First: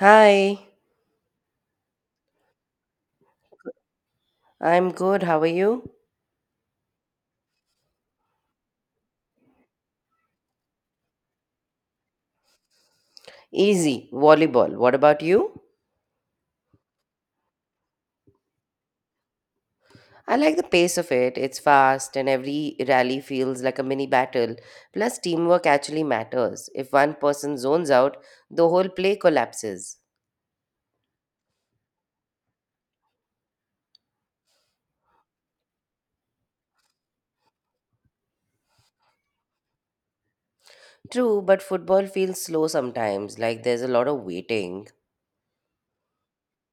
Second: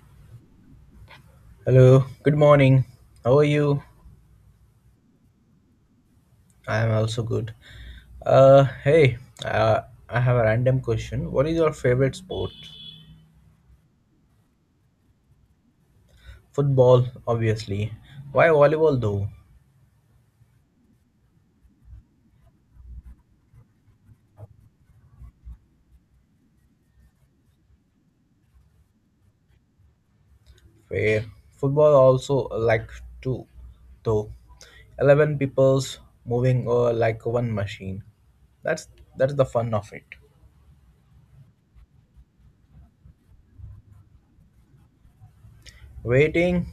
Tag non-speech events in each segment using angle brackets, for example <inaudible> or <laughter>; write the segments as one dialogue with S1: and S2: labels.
S1: Hi,
S2: Hello, good morning. How are you?
S1: I'm good. How are you?
S2: I am also good. Uh, hey, uh, I have a random question. What is your favorite sport?
S1: Easy. Volleyball. What about you?
S2: Football, obviously. Why volleyball though?
S1: I like the pace of it. It's fast, and every rally feels like a mini battle. Plus, teamwork actually matters. If one person zones out, the whole play collapses.
S2: Fair. Football also like two, though. 11 people's moving like one machine. That's that's the fun of it.
S1: True, but football feels slow sometimes, like there's a lot of waiting.
S2: Waiting,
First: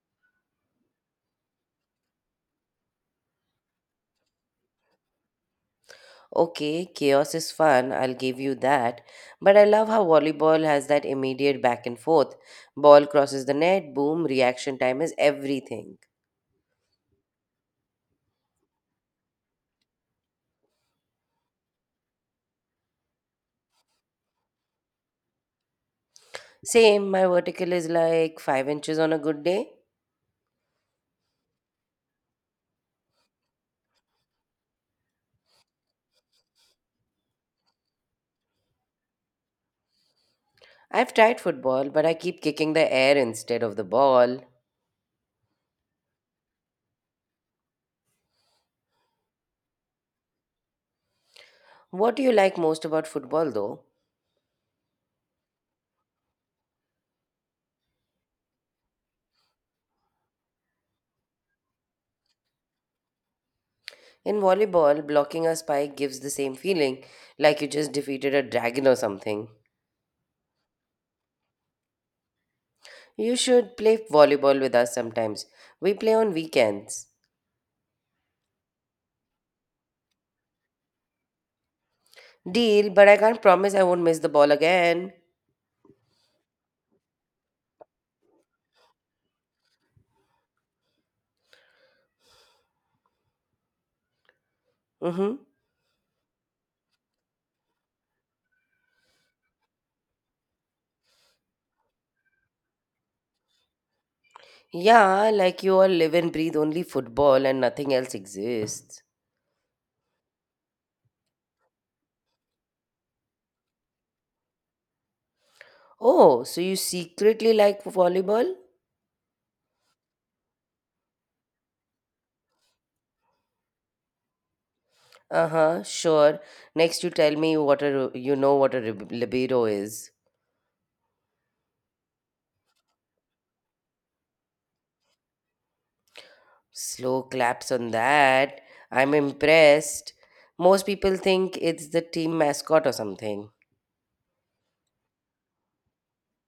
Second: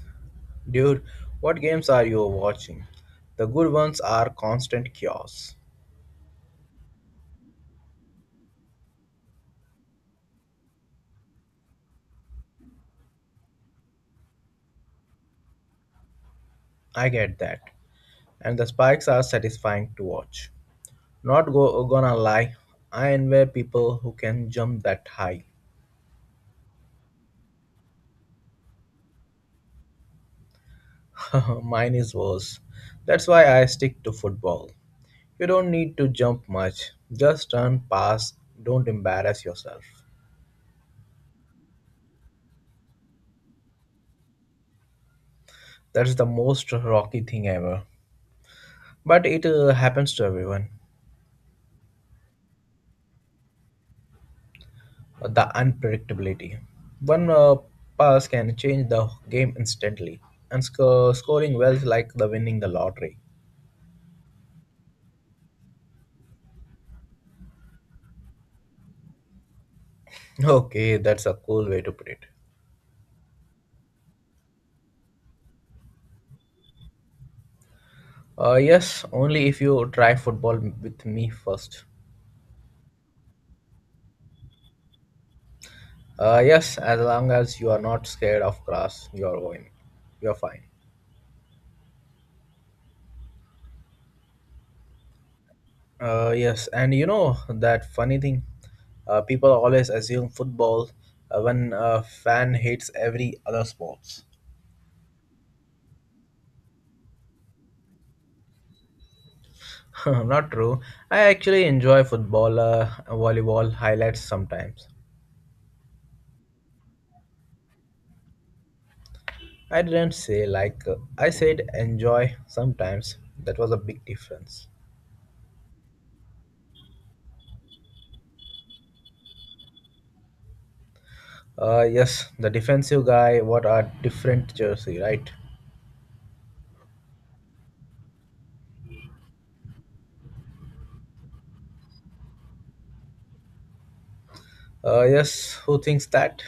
S2: dude. What games are you watching? The good ones are constant chaos.
S1: Okay, chaos is fun, I'll give you that. But I love how volleyball has that immediate back and forth. Ball crosses the net, boom, reaction time is everything.
S2: I get that. And the spikes are satisfying to watch. Not go, Gonna lie, I envy people who can jump that high.
S1: Same, my vertical is like 5 inches on a good day.
S2: <laughs> Mine is worse. That's why I stick to football. You don't need to jump much, just turn, pass, don't embarrass yourself.
S1: I've tried football, but I keep kicking the air instead of the ball.
S2: That's the most rocky thing ever. But it happens to everyone.
S1: What do you like most about football though?
S2: The unpredictability. One pass can change the game instantly, and scoring well is like the winning the lottery.
S1: In volleyball, blocking a spike gives the same feeling, like you just defeated a dragon or something.
S2: Okay, that's a cool way to put it.
S1: You should play volleyball with us sometimes. We play on weekends.
S2: Yes, only if you try football with me first.
S1: Deal, but I can't promise I won't miss the ball again.
S2: Yes, as long as you are not scared of grass, you're going. You're fine.
S1: Mm hmm.
S2: Yes, and you know that funny thing, people always assume football when a fan hates every other sports.
S1: Yeah, like you all live and breathe only football and nothing else exists.
S2: <laughs> Not true. I actually enjoy football, volleyball highlights sometimes.
S1: Oh, so you secretly like volleyball?
S2: I didn't say like I said enjoy sometimes. That was a big difference.
S1: Uh huh, sure. Next, you tell me what a libido is.
S2: Yes, the defensive guy, what a different jersey, right?
S1: Slow claps on that. I'm impressed. Most people think it's the team mascot or something.
S2: Yes, who thinks that?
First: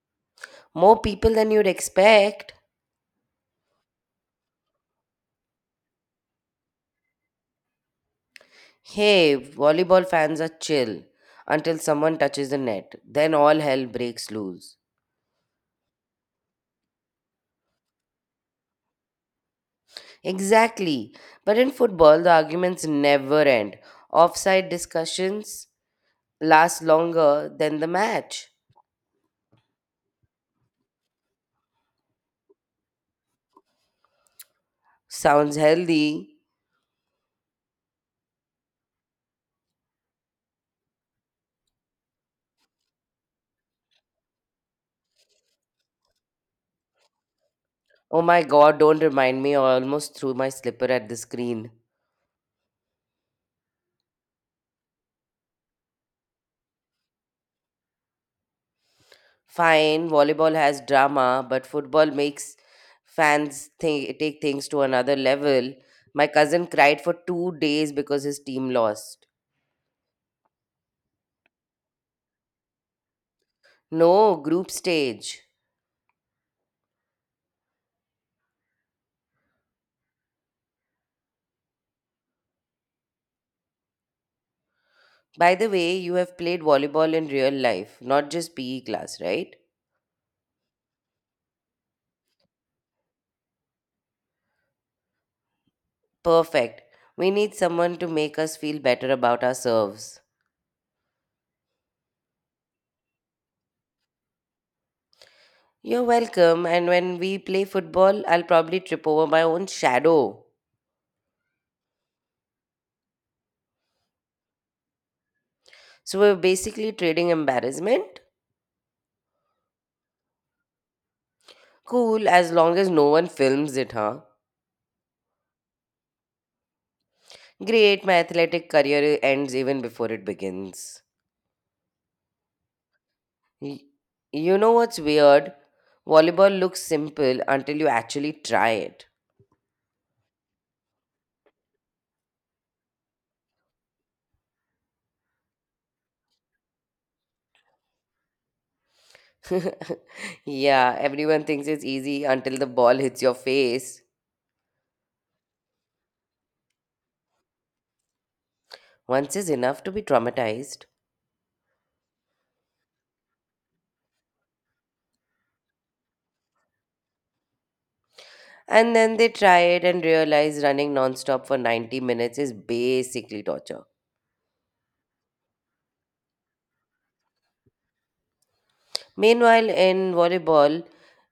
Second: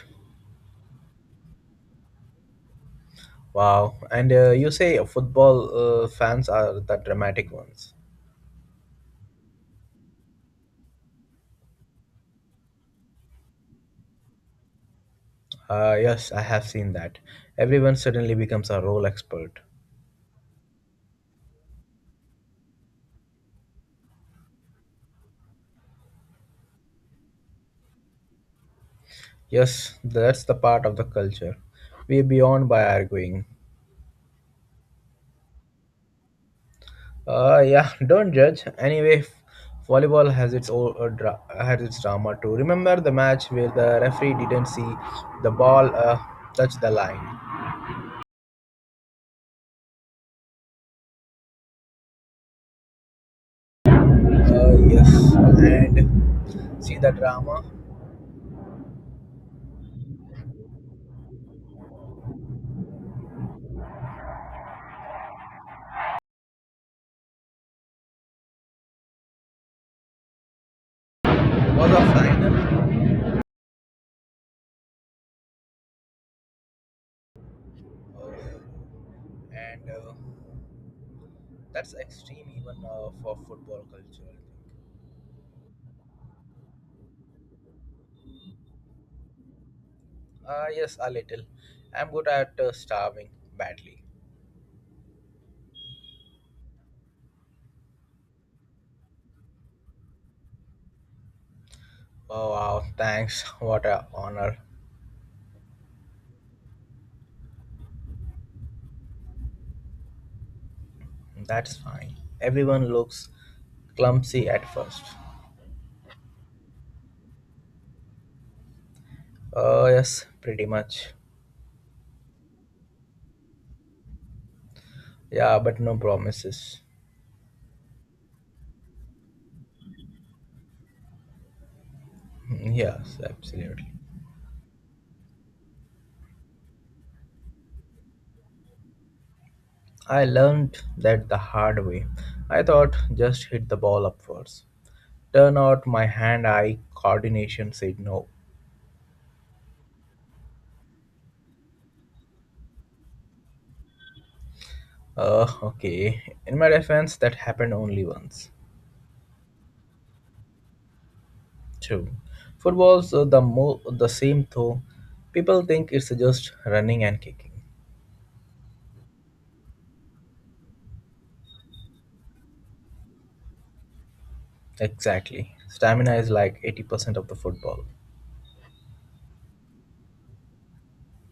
S1: More people than you'd expect.
S2: Wow. And you say football fans are the dramatic ones.
S1: Hey, volleyball fans are chill until someone touches the net. Then all hell breaks loose.
S2: Yes, I have seen that. Everyone suddenly becomes a role expert.
S1: Exactly. But in football, the arguments never end. Offside discussions, last longer than the match.
S2: Yes, that's the part of the culture. We're beyond by arguing.
S1: Sounds healthy.
S2: Yeah, <laughs> don't judge. Anyway, volleyball has its own has its drama too. Remember the match where the referee didn't see the ball touch the line?
S1: Oh my god, don't remind me, I almost threw my slipper at the screen.
S2: Yes, and see the drama
S1: Fine, volleyball has drama, but football makes fans think, take things to another level. My cousin cried for 2 days because his team lost.
S2: was a final,
S1: No, group stage.
S2: uh, and that's extreme even for football culture.
S1: By the way, you have played volleyball in real life, not just PE class, right?
S2: Yes, a little. I'm good at starving badly.
S1: Perfect. We need someone to make us feel better about our serves.
S2: Oh wow, thanks. <laughs> What a honor.
S1: You're welcome. And when we play football, I'll probably trip over my own shadow.
S2: That's fine. Everyone looks clumsy at first.
S1: So we're basically trading embarrassment?
S2: Yes, pretty much.
S1: Cool, as long as no one films it, huh?
S2: Yeah, but no promises.
S1: Great, my athletic career ends even before it begins.
S2: <laughs> Mm, yes,
S1: Y-
S2: absolutely.
S1: You know what's weird? Volleyball looks simple until you actually try it.
S2: I learned that the hard way. I thought just hit the ball upwards. Turn out my hand eye coordination said no.
S1: <laughs> yeah, everyone thinks it's easy until the ball hits your face.
S2: Okay. In my defense, that happened only once.
S1: Once is enough to be traumatized.
S2: True. Football's the same though. People think it's just running and kicking.
S1: And then they tried and realized running nonstop for 90 minutes is basically torture.
S2: Exactly. Stamina is like 80% of the football.
S1: Meanwhile, in volleyball,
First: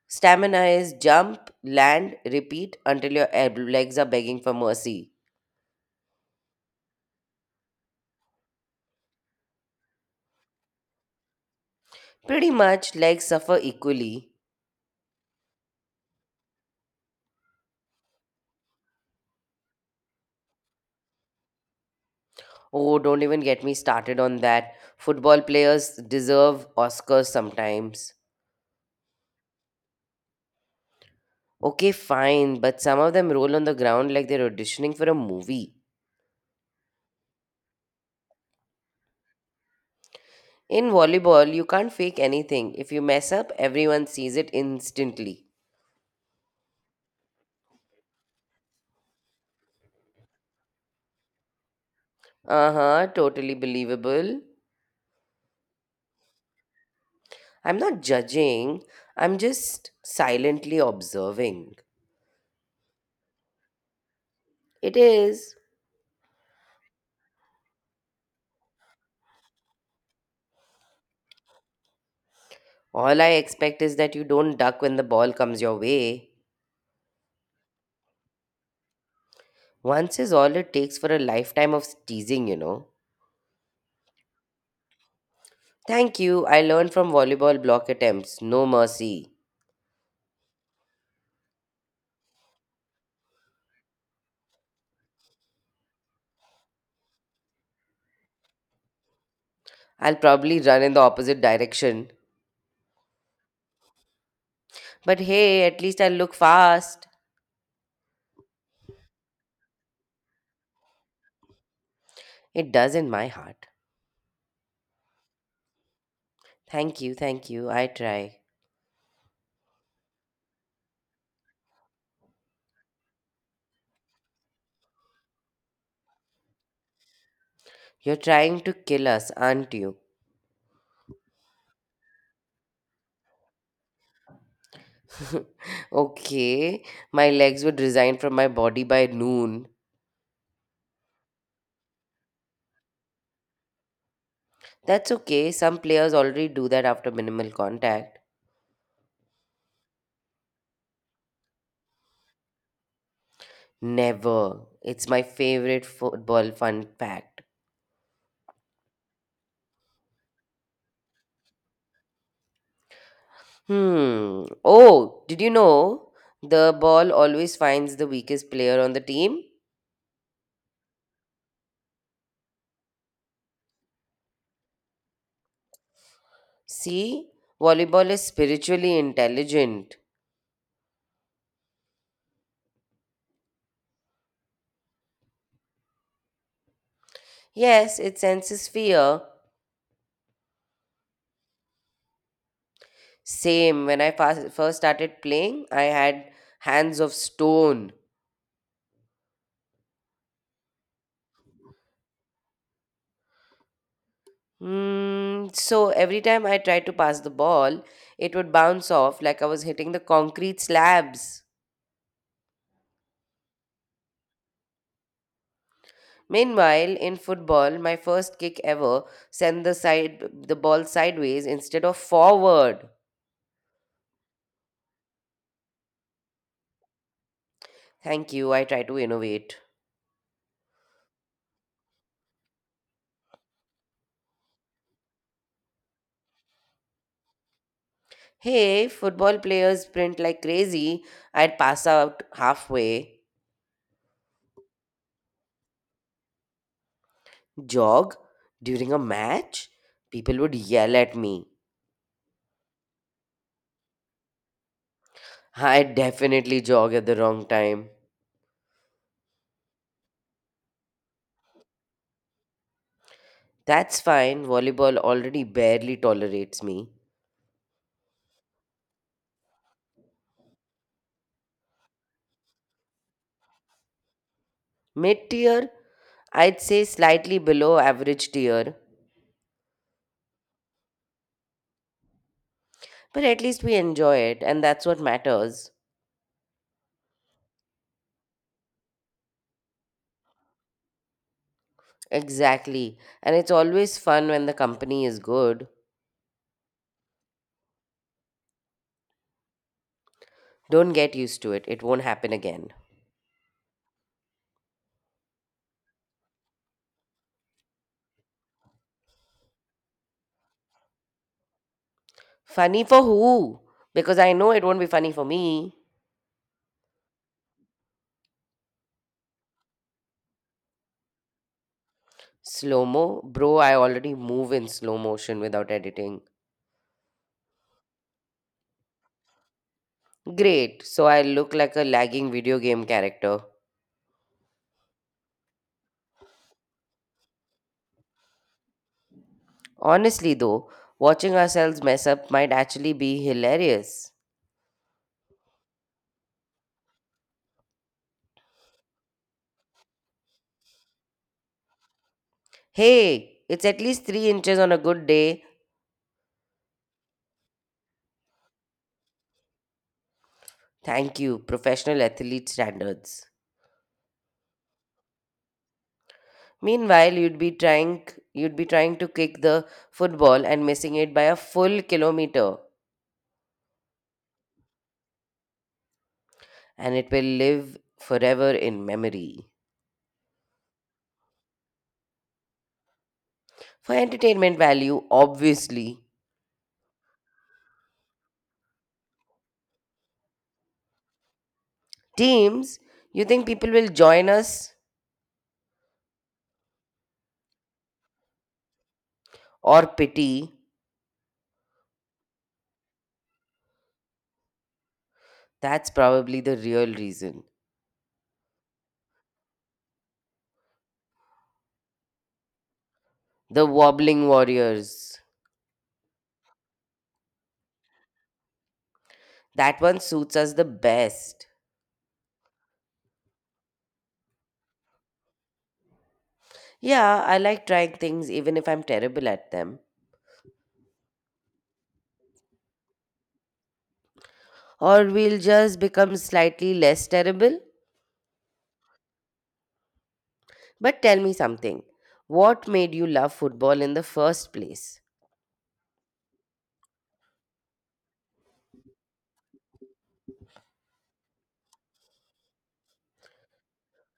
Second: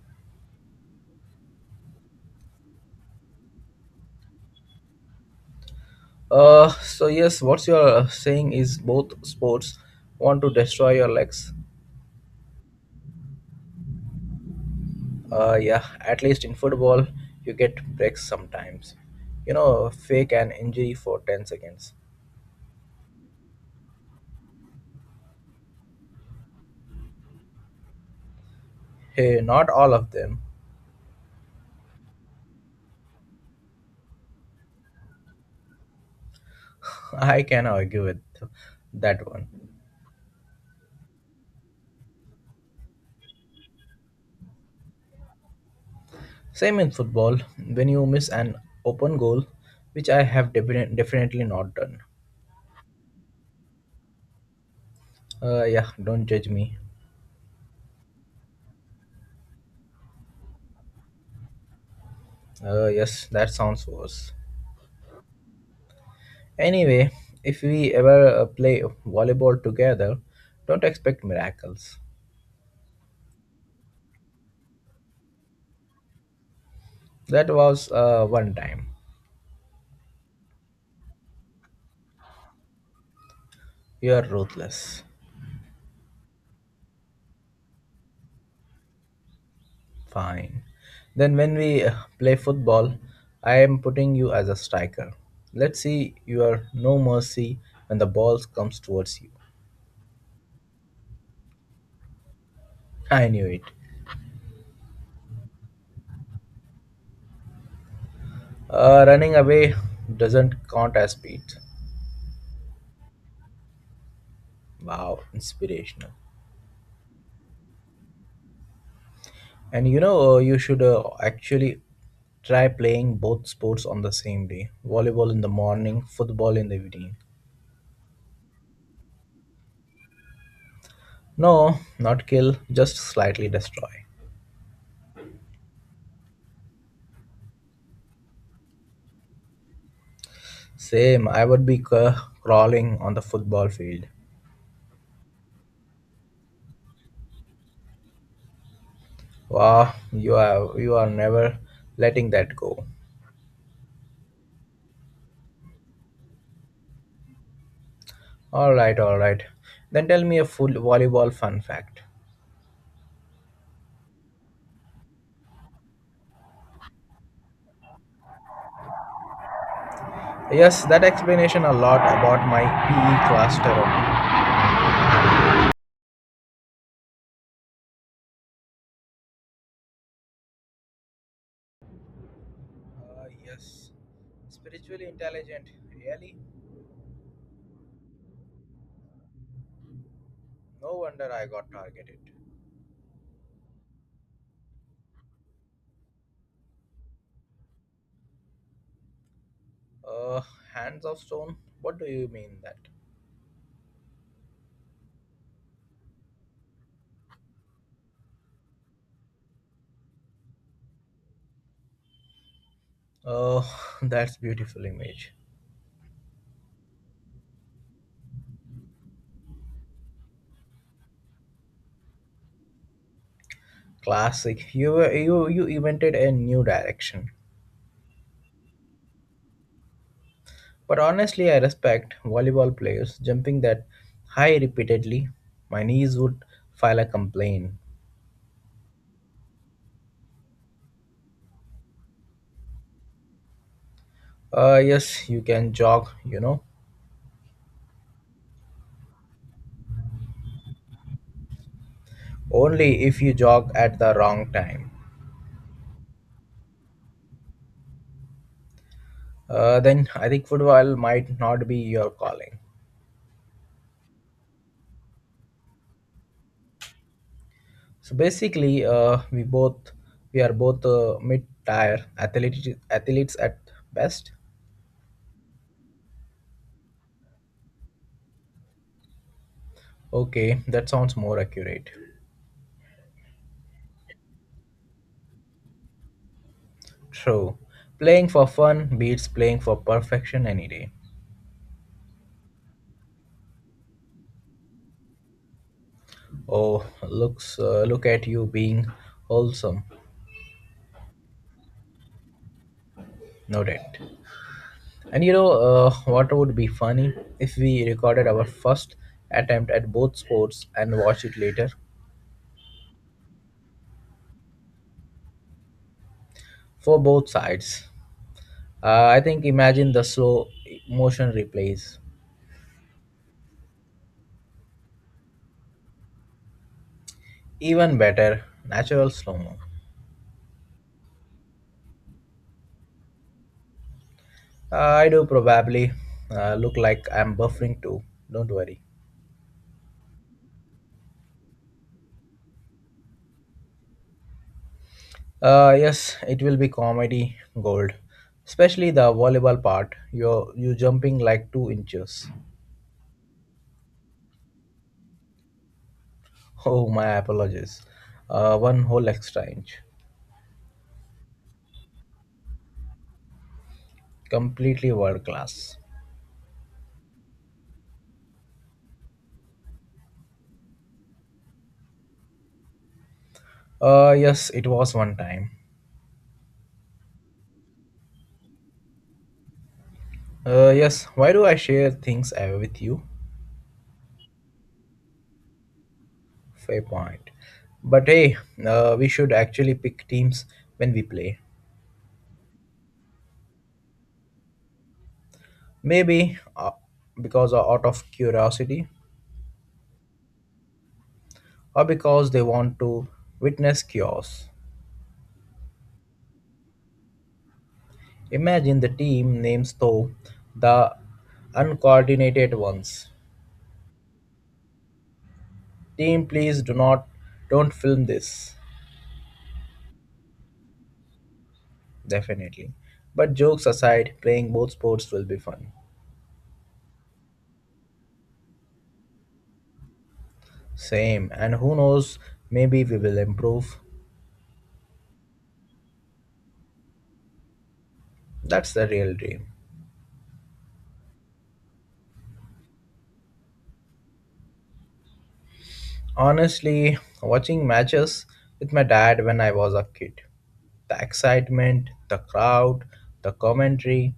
S1: stamina is jump, land, repeat until your legs are begging for mercy.
S2: So yes, what you're saying is both sports want to destroy your legs.
S1: Pretty much, legs suffer equally.
S2: Yeah, at least in football, you get breaks sometimes. You know, fake an injury for 10 seconds.
S1: Oh, don't even get me started on that. Football players deserve Oscars sometimes.
S2: Hey, not all of them.
S1: Okay, fine, but some of them roll on the ground like they're auditioning for a movie.
S2: <laughs> I can argue with that one.
S1: In volleyball, you can't fake anything. If you mess up, everyone sees it instantly.
S2: Same in football, when you miss an open goal, which I have definitely not done.
S1: Uh huh, totally believable.
S2: Yeah, don't judge me.
S1: I'm not judging, I'm just silently observing.
S2: Yes, that sounds worse.
S1: It is.
S2: Anyway, if we ever play volleyball together, don't expect miracles.
S1: All I expect is that you don't duck when the ball comes your way.
S2: That was one time.
S1: Once is all it takes for a lifetime of teasing, you know.
S2: You are ruthless.
S1: Thank you, I learned from volleyball block attempts. No mercy.
S2: Fine. Then when we play football, I am putting you as a striker. Let's see your no mercy when the ball comes towards you.
S1: I'll probably run in the opposite direction.
S2: I knew it.
S1: But hey, at least I'll look fast.
S2: Running away doesn't count as speed.
S1: It does in my heart.
S2: Wow, inspirational.
S1: Thank you, thank you. I try.
S2: And you know, you should actually try playing both sports on the same day, volleyball in the morning, football in the evening.
S1: You're trying to kill us, aren't you?
S2: No, not kill, just slightly destroy.
S1: <laughs> okay, my legs would resign from my body by noon.
S2: Same, I would be crawling on the football field.
S1: That's okay, some players already do that after minimal contact.
S2: Wow, you are never letting that go.
S1: Never. It's my favorite football fun fact.
S2: All right, all right. Then tell me a full volleyball fun fact.
S1: Hmm. Oh, did you know the ball always finds the weakest player on the team?
S2: Yes, that explanation a lot about my PE class terror.
S1: See, volleyball is spiritually intelligent.
S2: Yes, spiritually intelligent. Really?
S1: Yes, it senses fear.
S2: No wonder I got targeted.
S1: Same. When I first started playing, I had hands of stone.
S2: Uh, hands of stone. What do you mean that?
S1: Mm, so every time I tried to pass the ball, it would bounce off like I was hitting the concrete slabs.
S2: Oh, <laughs> that's beautiful image.
S1: Meanwhile, in football, my first kick ever sent the ball sideways instead of forward.
S2: Classic. You you invented a new direction.
S1: Thank you. I try to innovate.
S2: But honestly, I respect volleyball players jumping that high repeatedly. My knees would file a complaint.
S1: Hey, football players sprint like crazy. I'd pass out halfway,
S2: Yes, you can jog, you know,
S1: jog during a match, people would yell at me.
S2: only if you jog at the wrong time.
S1: I definitely jog at the wrong time.
S2: Then I think football might not be your calling.
S1: That's fine. Volleyball already barely tolerates me.
S2: So basically, we are both mid-tier athletes, athletes at best.
S1: Mid tier? I'd say slightly below average tier.
S2: Okay, that sounds more accurate.
S1: But at least we enjoy it, and that's what matters.
S2: True. Playing for fun beats playing for perfection any day.
S1: Exactly. And it's always fun when the company is good.
S2: Oh, looks look at you being wholesome,
S1: Don't get used to it. It won't happen again.
S2: no doubt. And you know what would be funny if we recorded our first attempt at both sports and watch it later
S1: Funny for who? Because I know it won't be funny for me.
S2: for both sides. I think imagine the slow motion replays.
S1: Slow mo? Bro, I already move in slow motion without editing.
S2: Even better, natural slow mo.
S1: Great, so I look like a lagging video game character.
S2: I do probably look like I'm buffering too. Don't worry.
S1: Honestly, though, watching ourselves mess up might actually be hilarious.
S2: Yes, it will be comedy gold, especially the volleyball part. You're you jumping like 2 inches.
S1: Hey, it's at least 3 inches on a good day.
S2: Oh, my apologies. One whole extra inch.
S1: Thank you, professional athlete standards.
S2: Completely world class.
S1: Meanwhile, you'd be trying to kick the football and missing it by a full kilometer,
S2: Yes, it was one time.
S1: and it will live forever in memory.
S2: Yes, why do I share things with you?
S1: For entertainment value, obviously.
S2: Fair point. But hey, we should actually pick teams when we play.
S1: Teams, you think people will join us
S2: Maybe because of out of curiosity,
S1: or pity?
S2: or because they want to witness chaos.
S1: That's probably the real reason.
S2: Imagine the team names though, the uncoordinated ones.
S1: The wobbling warriors.
S2: Team, please do not don't film this.
S1: That one suits us the best.
S2: Definitely. But jokes aside, playing both sports will be fun.
S1: Yeah, I like trying things even if I'm terrible at them.
S2: Same, and who knows, maybe we will improve.
S1: Or we'll just become slightly less terrible.
S2: That's the real dream.
S1: But tell me something. What made you love football in the first place?
S2: Honestly, watching matches with my dad when I was a kid. The excitement, the crowd, the commentary,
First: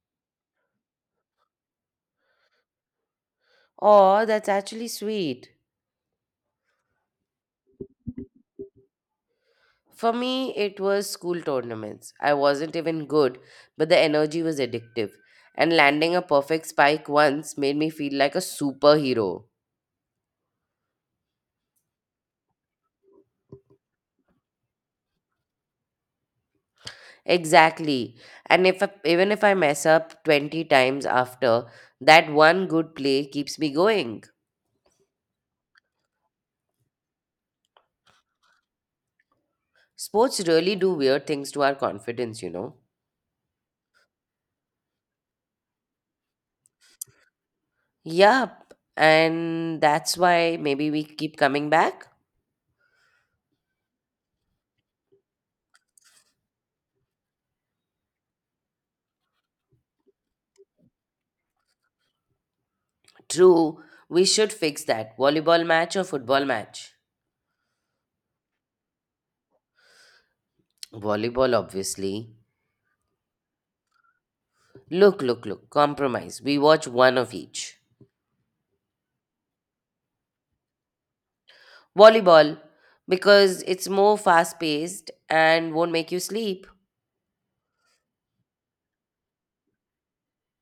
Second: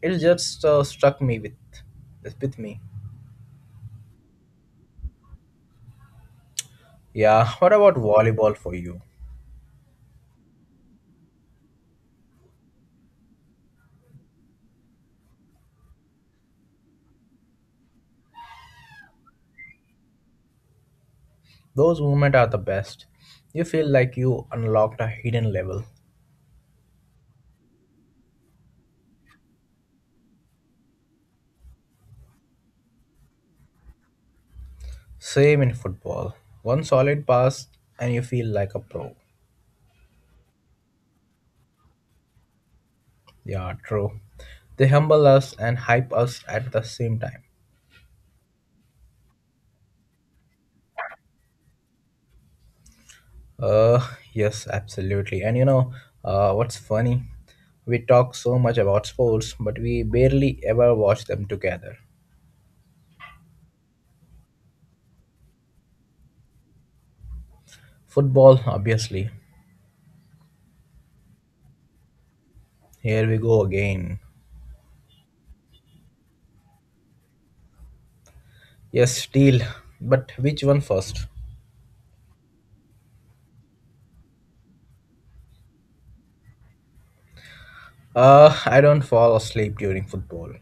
S2: it just struck me with me.
S1: Oh, that's actually sweet.
S2: Yeah, what about volleyball for you?
S1: For me, it was school tournaments. I wasn't even good, but the energy was addictive. And landing a perfect spike once made me feel like a superhero.
S2: Those moments are the best. You feel like you unlocked a hidden level.
S1: Exactly. And if I, Even if I mess up 20 times after, that one good play keeps me going.
S2: Same in football. One solid pass and you feel like a pro.
S1: Sports really do weird things to our confidence, you know.
S2: Yeah, true. They humble us and hype us at the same time.
S1: Yup. And that's why maybe we keep coming back.
S2: Uh, yes, absolutely. And you know, what's funny? We talk so much about sports, but we barely ever watch them together.
S1: True. We should fix that. Volleyball match or football match?
S2: Football, obviously.
S1: Volleyball, obviously.
S2: Here we go again.
S1: Look, look, look. Compromise. We watch one of each.
S2: Yes, deal. But which one first?
S1: Volleyball, because it's more fast paced and won't make you sleep.
S2: I don't fall asleep during football.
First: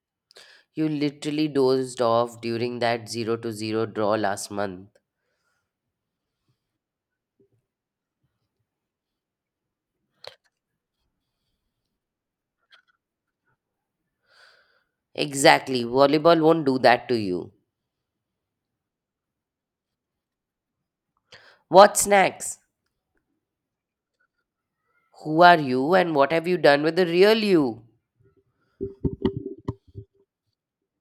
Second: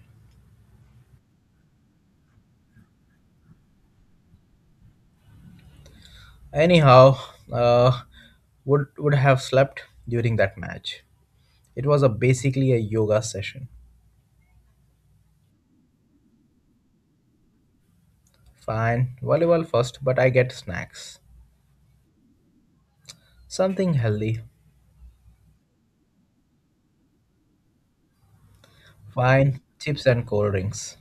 S1: You literally dozed off during that 0-0 draw last month.
S2: Anyhow, uh, would have slept during that match. It was a basically a yoga session.
S1: Exactly. Volleyball won't do that to you.
S2: Fine, volleyball first, but I get snacks.
S1: What snacks?
S2: Something healthy.
S1: Who are you and what have you done with the real you?
S2: Fine, chips and cold drinks.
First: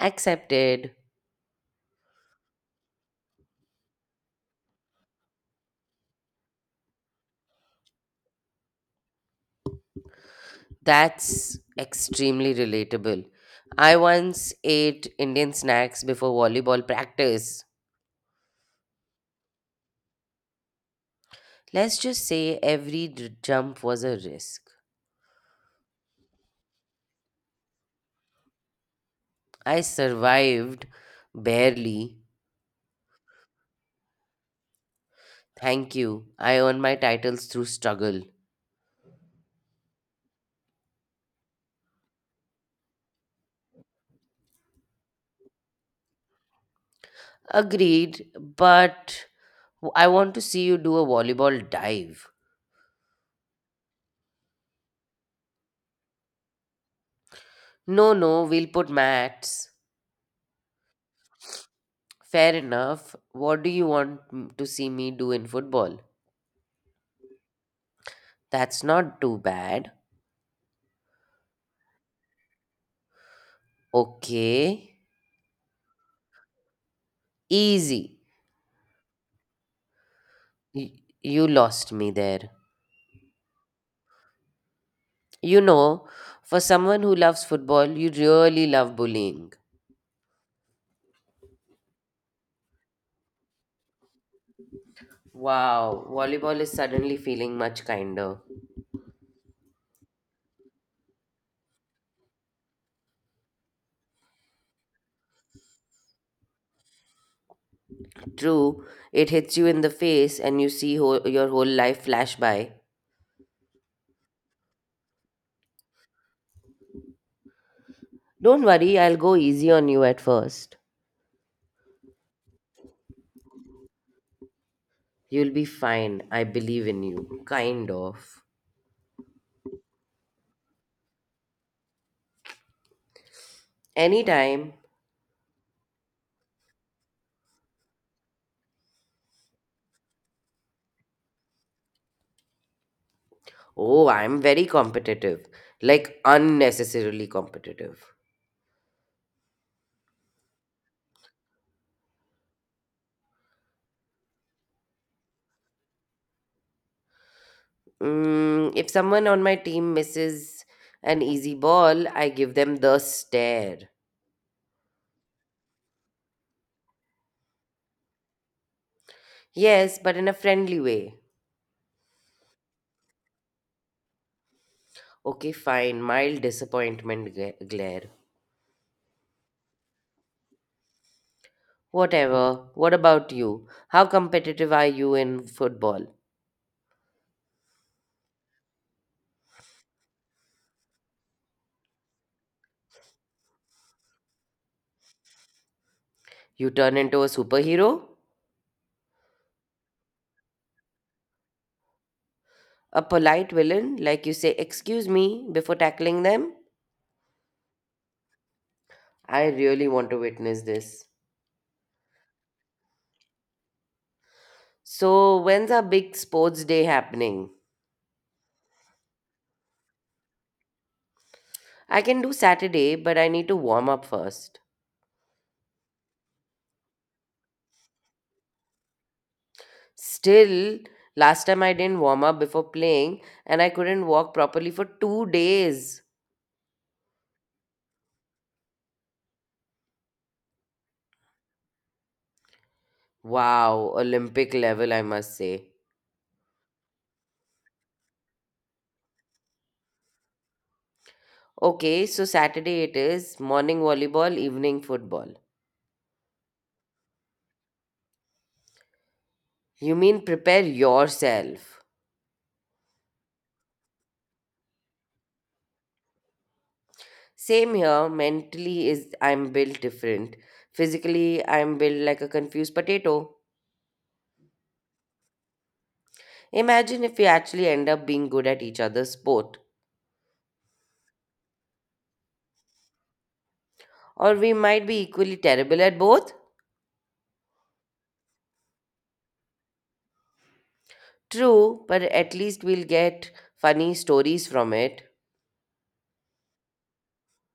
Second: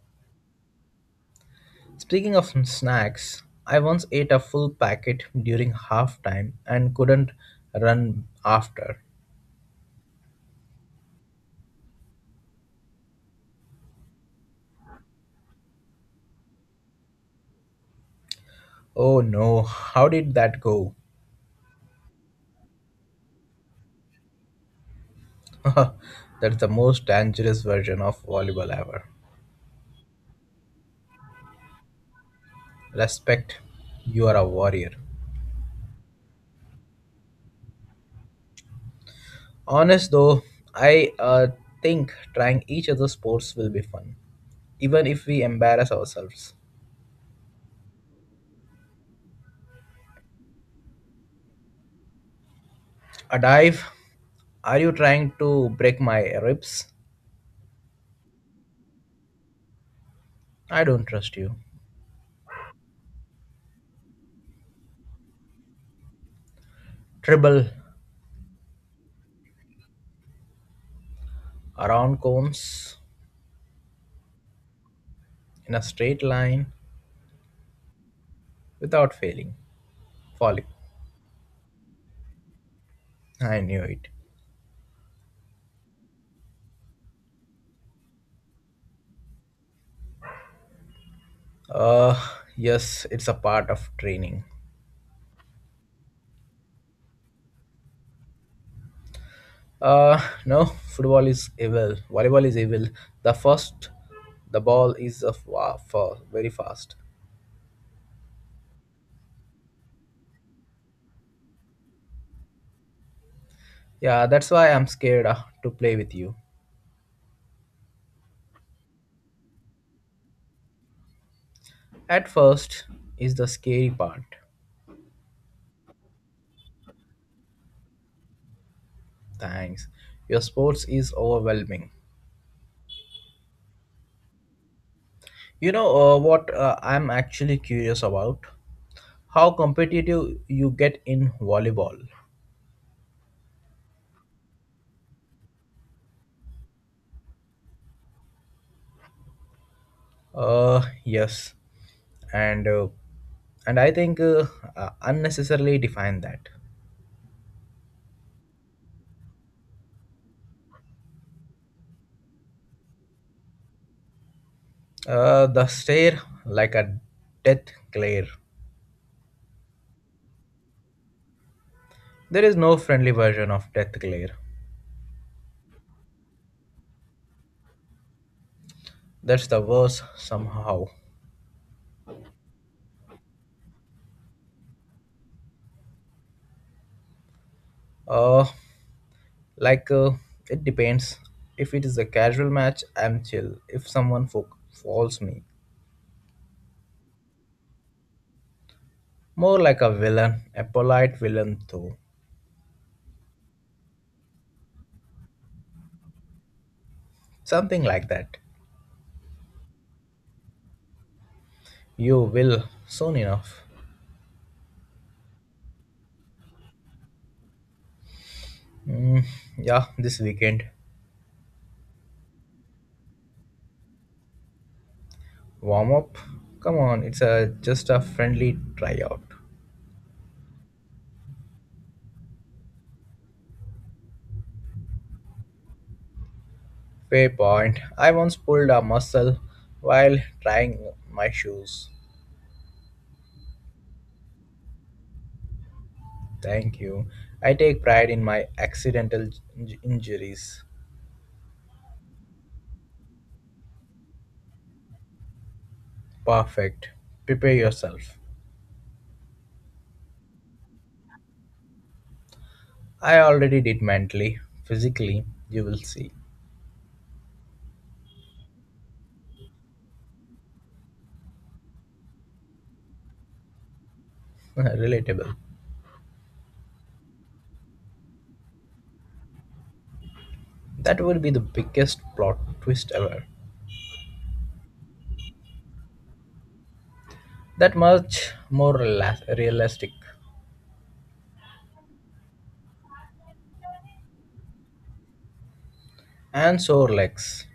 S1: Accepted.
S2: Speaking of some snacks, I once ate a full packet during halftime and couldn't run after.
S1: That's extremely relatable. I once ate Indian snacks before volleyball practice.
S2: Oh no, how did that go?
S1: Let's just say every jump was a risk.
S2: <laughs> That's the most dangerous version of volleyball ever.
S1: I survived barely.
S2: Respect, you are a warrior.
S1: Thank you. I earned my titles through struggle.
S2: Honest though, I think trying each other's sports will be fun, even if we embarrass ourselves.
S1: Agreed, but I want to see you do a volleyball dive.
S2: A dive? Are you trying to break my ribs?
S1: No, no, we'll put mats.
S2: I don't trust you.
S1: Fair enough. What do you want to see me do in football?
S2: Dribble
S1: That's not too bad.
S2: around cones
S1: Okay.
S2: in a straight line
S1: Easy.
S2: without failing. Folly.
S1: Y- you lost me there.
S2: I knew it.
S1: You know, for someone who loves football, you really love bullying.
S2: Uh, yes, it's a part of training.
S1: Wow, volleyball is suddenly feeling much kinder.
S2: Uh, no, football is evil. Volleyball is evil. The first, the ball is a very fast.
S1: True, it hits you in the face and you see whole, your whole life flash by.
S2: Yeah, that's why I'm scared to play with you.
S1: Don't worry, I'll go easy on you at first.
S2: At first is the scary part.
S1: You'll be fine. I believe in you. Kind of.
S2: Thanks. Your sports is overwhelming.
S1: Anytime.
S2: You know what I'm actually curious about? How competitive you get in volleyball?
S1: Oh, I'm very competitive. Like, unnecessarily competitive.
S2: Uh, yes, and uh, and I think unnecessarily define that.
S1: Mm, if someone on my team misses an easy ball, I give them the stare.
S2: The stare like a death glare.
S1: Yes, but in a friendly way.
S2: There is no friendly version of death glare.
S1: Okay, fine. Mild disappointment glare.
S2: That's the worst somehow.
S1: Whatever. What about you? How competitive are you in football?
S2: Uh, like uh, it depends. If it is a casual match, I'm chill. If someone falls me,
S1: You turn into a superhero?
S2: more like a villain, a polite villain though,
S1: A polite villain, like you say, excuse me before tackling them.
S2: something like that.
S1: I really want to witness this.
S2: You will soon enough.
S1: So, when's our big sports day happening?
S2: Mm, yeah, this weekend
S1: I can do Saturday, but I need to warm up first.
S2: warm up. Come on, it's a just a friendly tryout.
S1: Still, last time I didn't warm up before playing and I couldn't walk properly for 2 days.
S2: Fair point. I once pulled a muscle while trying my shoes.
S1: Wow, Olympic level, I must say.
S2: Thank you. I take pride in my accidental injuries.
S1: Okay, so Saturday it is, morning volleyball, evening football.
S2: Perfect. Prepare yourself.
S1: You mean prepare yourself.
S2: I already did mentally. Physically, you will see.
S1: Same here. Mentally is I'm built different. Physically, I'm built like a confused potato.
S2: <laughs> Relatable.
S1: Imagine if we actually end up being good at each other's sport.
S2: That would be the biggest plot twist ever.
S1: Or we might be equally terrible at both.
S2: That much more realistic.
S1: True, but at least we'll get funny stories from it.
S2: And sore legs.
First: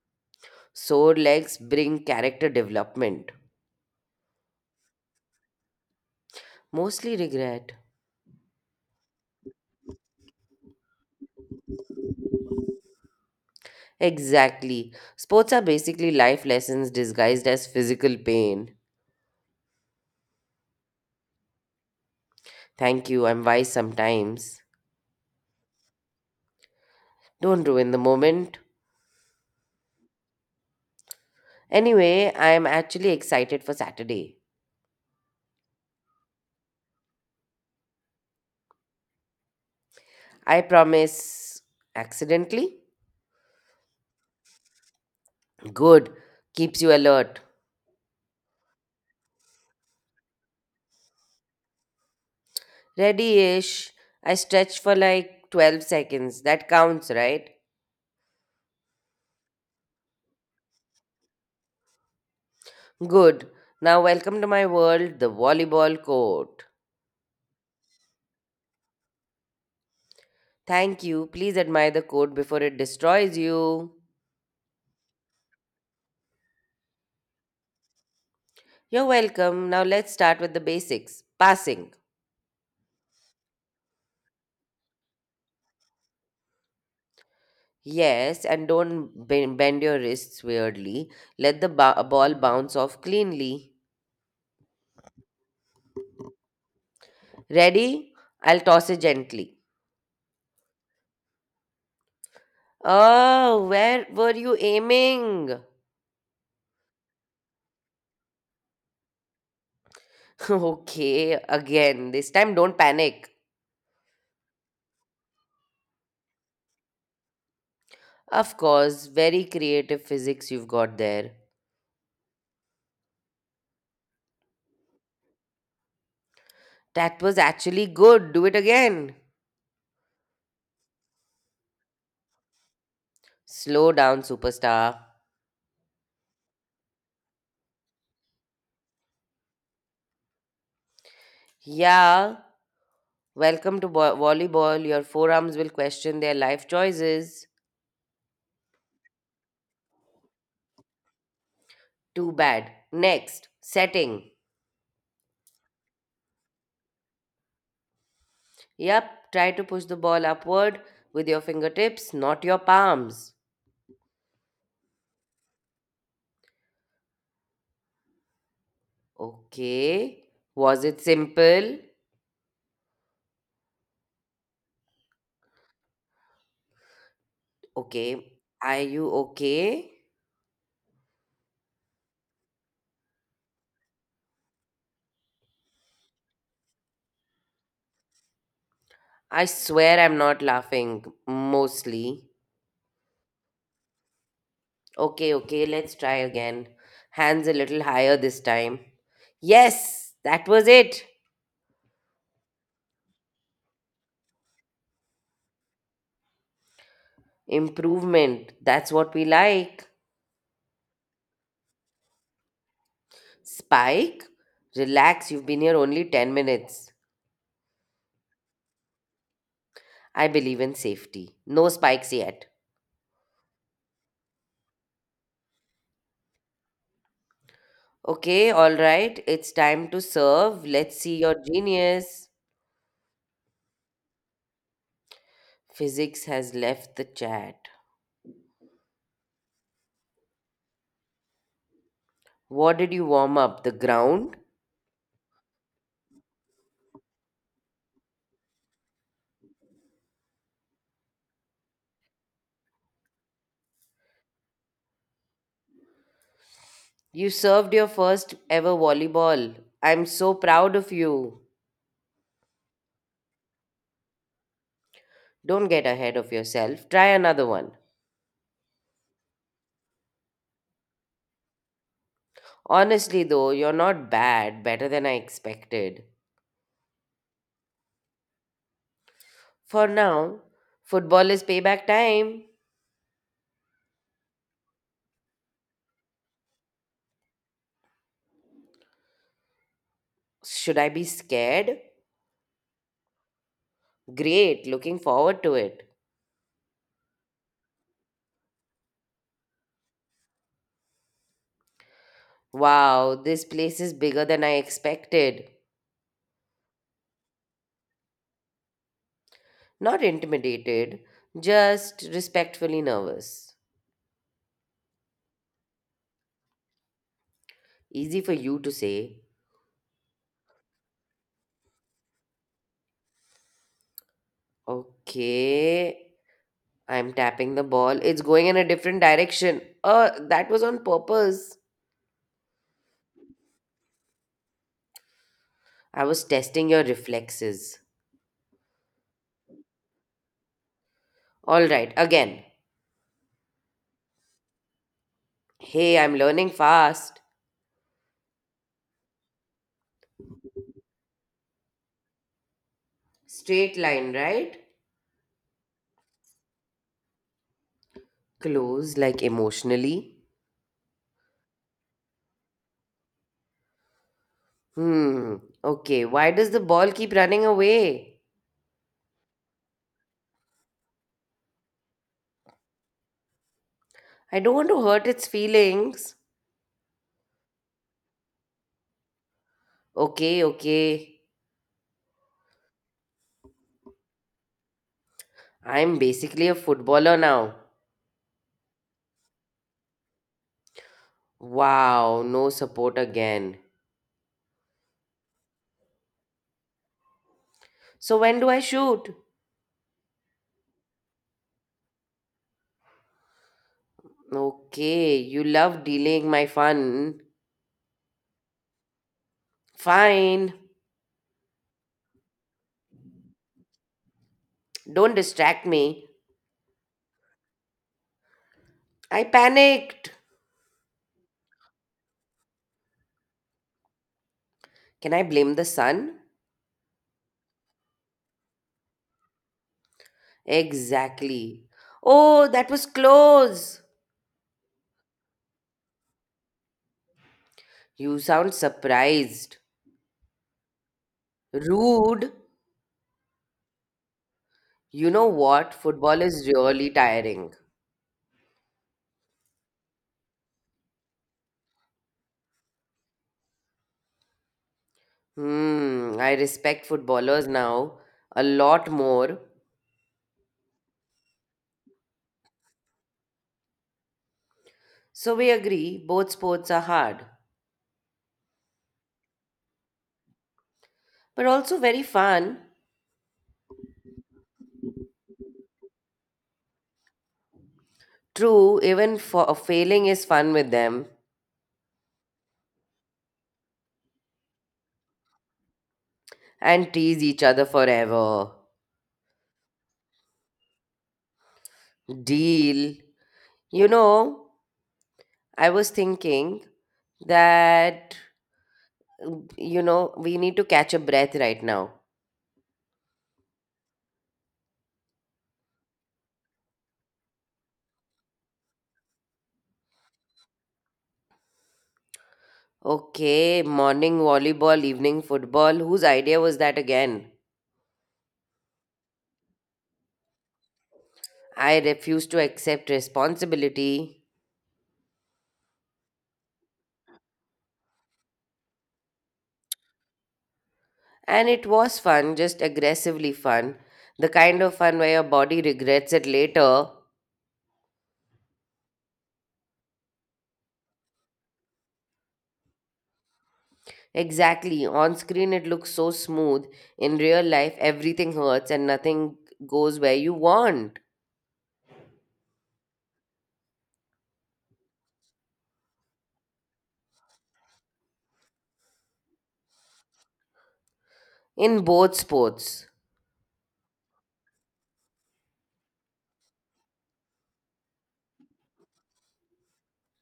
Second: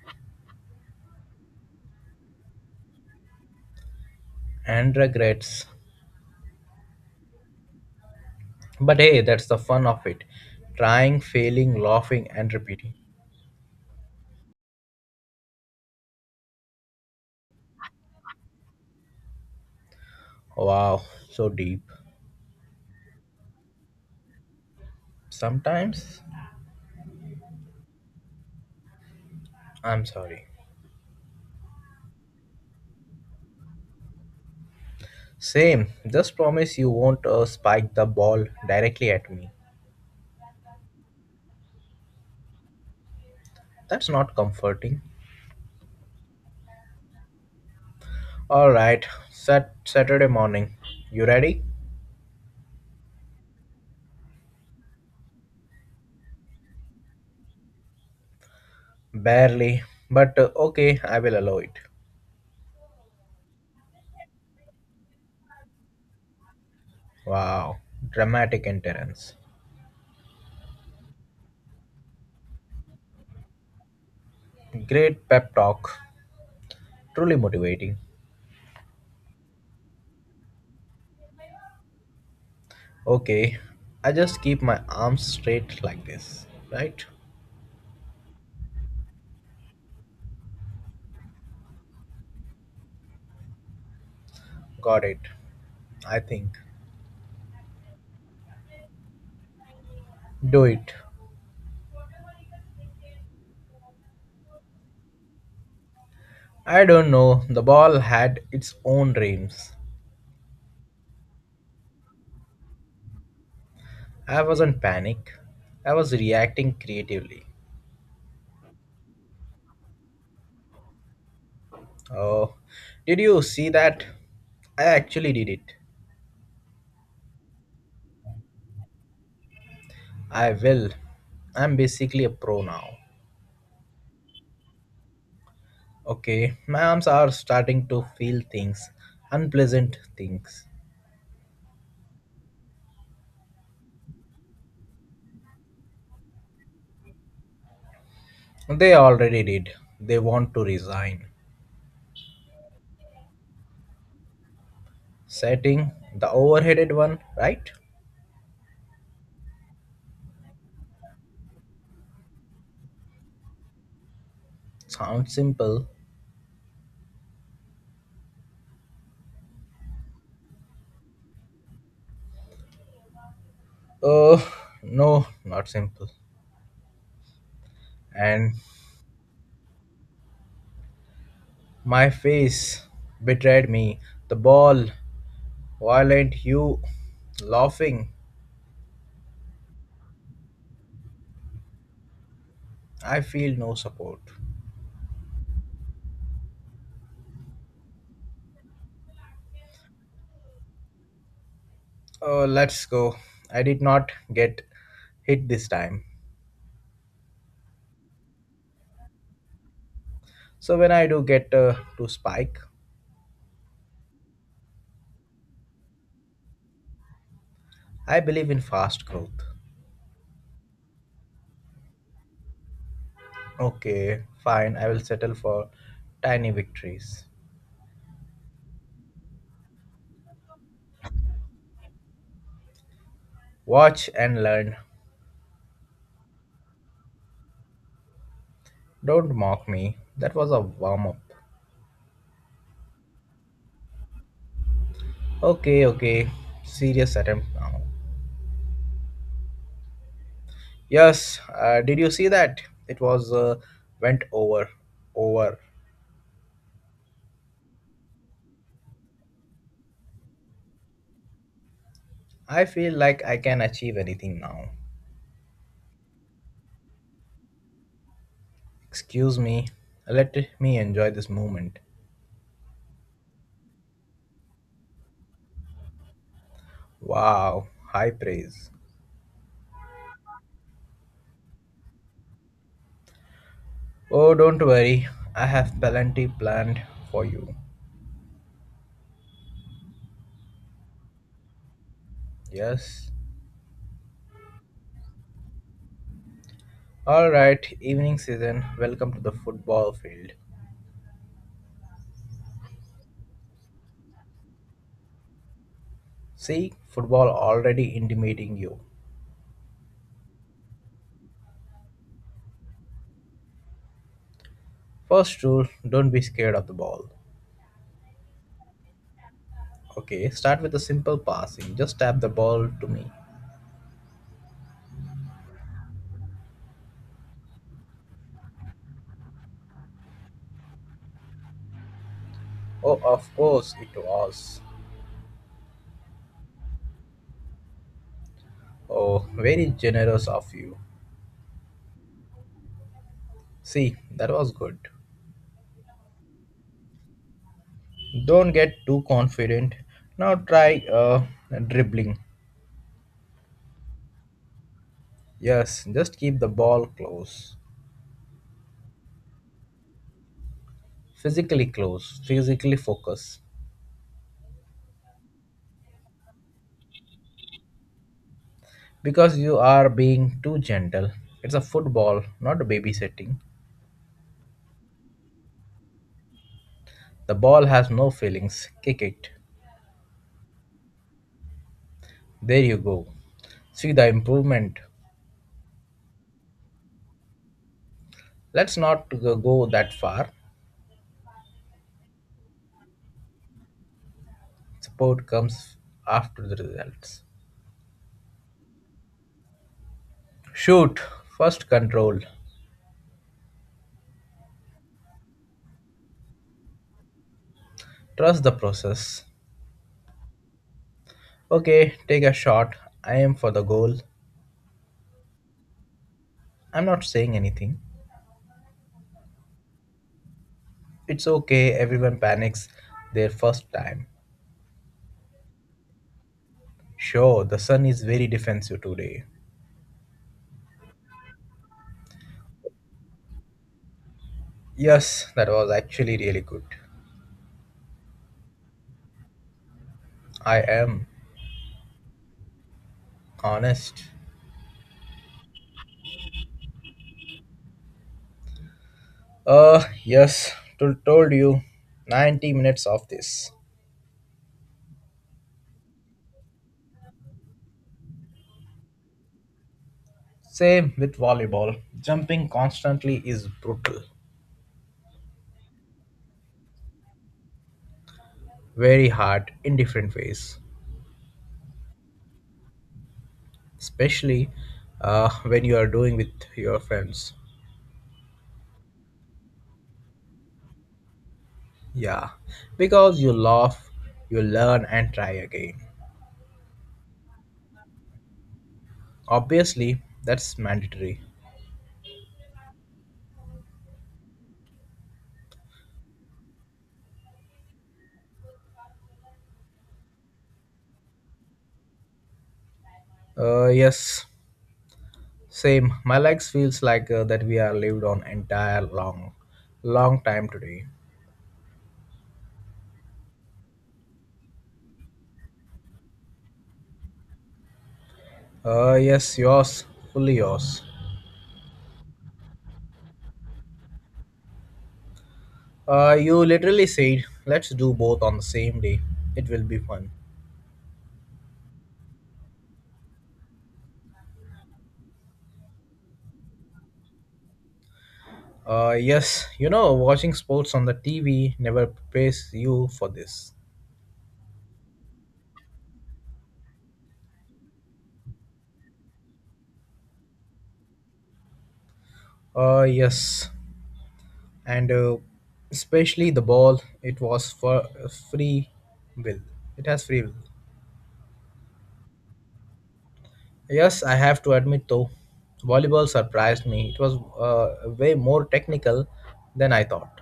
S1: Sore legs bring character development.
S2: And regrets.
S1: Mostly regret.
S2: But hey, that's the fun of it. Trying, failing, laughing, and repeating.
S1: Exactly. Sports are basically life lessons disguised as physical pain.
S2: Wow, so deep.
S1: Thank you, I'm wise sometimes.
S2: Sometimes
S1: Don't ruin the moment.
S2: I'm sorry.
S1: Anyway, I am actually excited for Saturday.
S2: Same, just promise you won't spike the ball directly at me.
S1: I promise. Accidentally?
S2: That's not comforting.
S1: Good. Keeps you alert.
S2: Alright, Saturday morning. You ready?
S1: Ready ish. I stretch for like 12 seconds. That counts, right?
S2: Barely, but okay, I will allow it.
S1: Good. Now, welcome to my world, the volleyball court.
S2: Wow, dramatic entrance.
S1: Thank you. Please admire the court before it destroys you.
S2: Great pep talk. Truly motivating.
S1: You're welcome. Now, let's start with the basics passing.
S2: Okay, I just keep my arms straight like this, right?
S1: Yes, and don't bend your wrists weirdly. Let the ball bounce off cleanly.
S2: Got it. I think.
S1: Ready? I'll toss it gently.
S2: Do it.
S1: Oh, where were you aiming?
S2: I don't know, the ball had its own dreams.
S1: <laughs> okay, again. This time don't panic.
S2: I wasn't panic. I was reacting creatively.
S1: Of course, very creative physics you've got there.
S2: Oh, did you see that? I actually did it.
S1: That was actually good. Do it again.
S2: I will. I'm basically a pro now.
S1: Slow down, superstar.
S2: Okay, my arms are starting to feel things, unpleasant things.
S1: Yeah. Welcome to volleyball. Your forearms will question their life choices.
S2: They already did. They want to resign.
S1: Too bad. Next. Setting.
S2: Setting the overheaded one, right?
S1: Yep. Try to push the ball upward with your fingertips, not your palms.
S2: Sounds simple.
S1: Okay. Was it simple?
S2: Oh, no, not simple.
S1: Okay.
S2: And
S1: Are you okay?
S2: my face betrayed me. The ball, violent hue, laughing.
S1: I swear I'm not laughing, mostly.
S2: I feel no support.
S1: Okay, okay, let's try again. Hands a little higher this time. Yes, that was it.
S2: Oh, let's go. I did not get hit this time.
S1: Improvement. That's what we like.
S2: So when I do get to spike,
S1: Spike, relax, you've been here only 10 minutes.
S2: I believe in fast growth.
S1: I believe in safety. No spikes yet.
S2: Okay, fine. I will settle for tiny victories.
S1: Okay, alright, it's time to serve. Let's see your genius.
S2: Watch and learn.
S1: Physics has left the chat.
S2: Don't mock me. That was a warm up.
S1: What did you warm up? The ground?
S2: Okay, okay. Serious attempt now. Yes, did you see that? It was went over.
S1: You served your first ever volleyball. I'm so proud of you.
S2: I feel like I can achieve anything now.
S1: Don't get ahead of yourself. Try another one.
S2: Excuse me, let me enjoy this moment.
S1: Honestly, though, you're not bad, better than I expected.
S2: Wow, high praise.
S1: For now, football is payback time.
S2: Oh, don't worry, I have plenty planned for you.
S1: Should I be scared?
S2: Yes.
S1: Great, looking forward to it.
S2: All right, evening season, welcome to the football field.
S1: Wow, this place is bigger than I expected.
S2: See, football already intimating you.
S1: Not intimidated, just respectfully nervous.
S2: First rule, don't be scared of the ball.
S1: Easy for you to say.
S2: Okay, start with a simple passing. Just tap the ball to me.
S1: Okay, I'm tapping the ball. It's going in a different direction. That was on purpose.
S2: Oh, of course it was.
S1: I was testing your reflexes.
S2: Oh, very generous of you.
S1: All right, again.
S2: See, that was good.
S1: Hey, I'm learning fast.
S2: Don't get too confident. Now try dribbling.
S1: Straight line, right?
S2: Yes, just keep the ball close.
S1: Close, like emotionally.
S2: Physically close. Physically focus.
S1: Hmm, okay. Why does the ball keep running away?
S2: Because you are being too gentle. It's a football, not babysitting.
S1: I don't want to hurt its feelings.
S2: The ball has no feelings. Kick it.
S1: Okay, okay.
S2: There you go. See the improvement.
S1: I'm basically a footballer now.
S2: Let's not go that far.
S1: Wow, no support again.
S2: Support comes after the results.
S1: So when do I shoot?
S2: Shoot, first control.
S1: Okay, you love delaying my fun.
S2: Trust the process.
S1: Fine.
S2: Okay, take a shot. I am for the goal.
S1: Don't distract me.
S2: I'm not saying anything.
S1: I panicked.
S2: It's okay, everyone panics their first time.
S1: Can I blame the sun?
S2: Sure, the sun is very defensive today.
S1: Exactly. Oh, that was close.
S2: Yes, that was actually really good.
S1: You sound surprised.
S2: I am
S1: Rude.
S2: honest.
S1: You know what? Football is really tiring.
S2: Yes, told you 90 minutes of this.
S1: Hmm, I respect footballers now a lot more.
S2: Same with volleyball. Jumping constantly is brutal,
S1: So we agree both sports are hard,
S2: very hard in different ways,
S1: but also very fun.
S2: especially when you are doing with your friends.
S1: True, even for failing is fun with them
S2: Yeah, because you laugh, you learn, and try again.
S1: and tease each other forever.
S2: Obviously, that's mandatory.
S1: Deal. You know, I was thinking that, we need to catch a breath right now.
S2: Yes, same. My legs feels like that we are lived on entire long time today.
S1: Okay, morning volleyball, evening football. Whose idea was that again?
S2: Yes, yours, fully yours.
S1: I refuse to accept responsibility.
S2: You literally said, let's do both on the same day. It will be fun.
S1: And it was fun, just aggressively fun. The kind of fun where your body regrets it later.
S2: Yes, you know, watching sports on the TV never prepares you for this.
S1: Exactly. On screen, it looks so smooth. In real life, everything hurts and nothing goes where you want.
S2: Yes, and Especially the ball, it was for free will. It has free will.
S1: In both sports.
S2: Yes, I have to admit though, volleyball surprised me. It was way more technical than I thought.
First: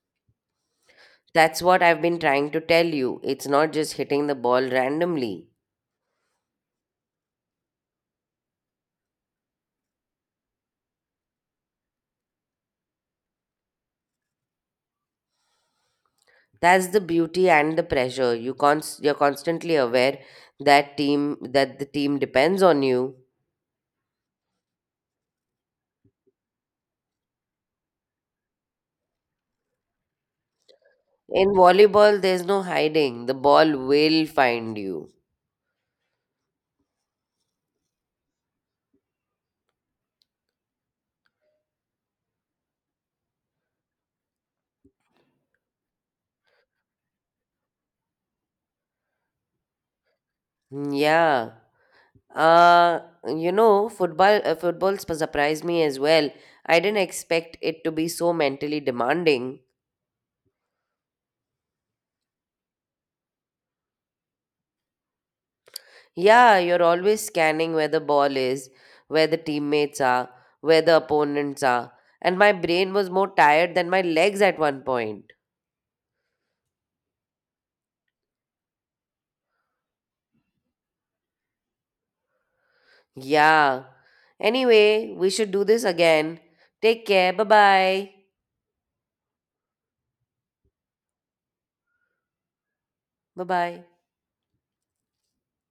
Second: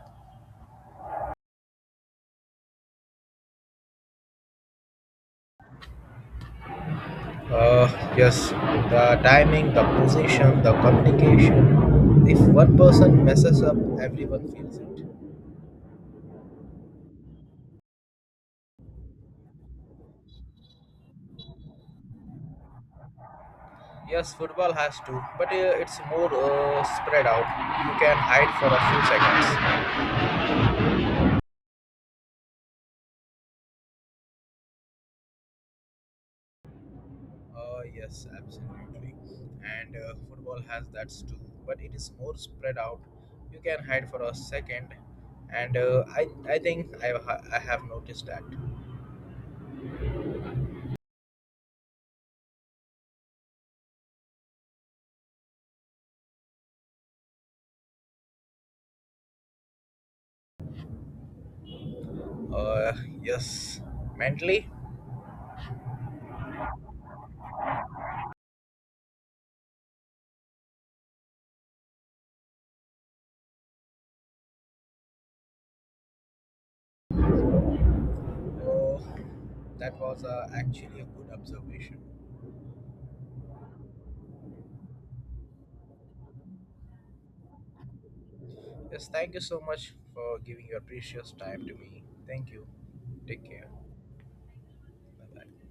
S1: That's what I've been trying to tell you. It's not just hitting the ball randomly.
S2: Uh, yes, the timing, the position, the communication. If one person messes up, everyone feels it.
S1: That's the beauty and the pressure. You're constantly aware that the team depends on you.
S2: Yes, football has to, but it's more spread out. You can hide for a few seconds.
S1: In volleyball, there's no hiding. The ball will find you.
S2: Yes, absolutely. And football has that too, but it is more spread out. You can hide for a second, and I think I ha- I have noticed that.
S1: Yeah. Uh, you know, football surprised me as well. I didn't expect it to be so mentally demanding.
S2: Uh, yes, mentally.
S1: Yeah, you're always scanning where the ball is, where the teammates are, where the opponents are, and my brain was more tired than my legs at one point.
S2: Uh, that was actually a good observation.
S1: Yeah. Anyway, we should do this again. Take care. Bye bye.
S2: Yes, thank you so much for giving your precious time to me. Thank you. Take
S1: Bye
S2: care.
S1: bye.
S2: Bye bye.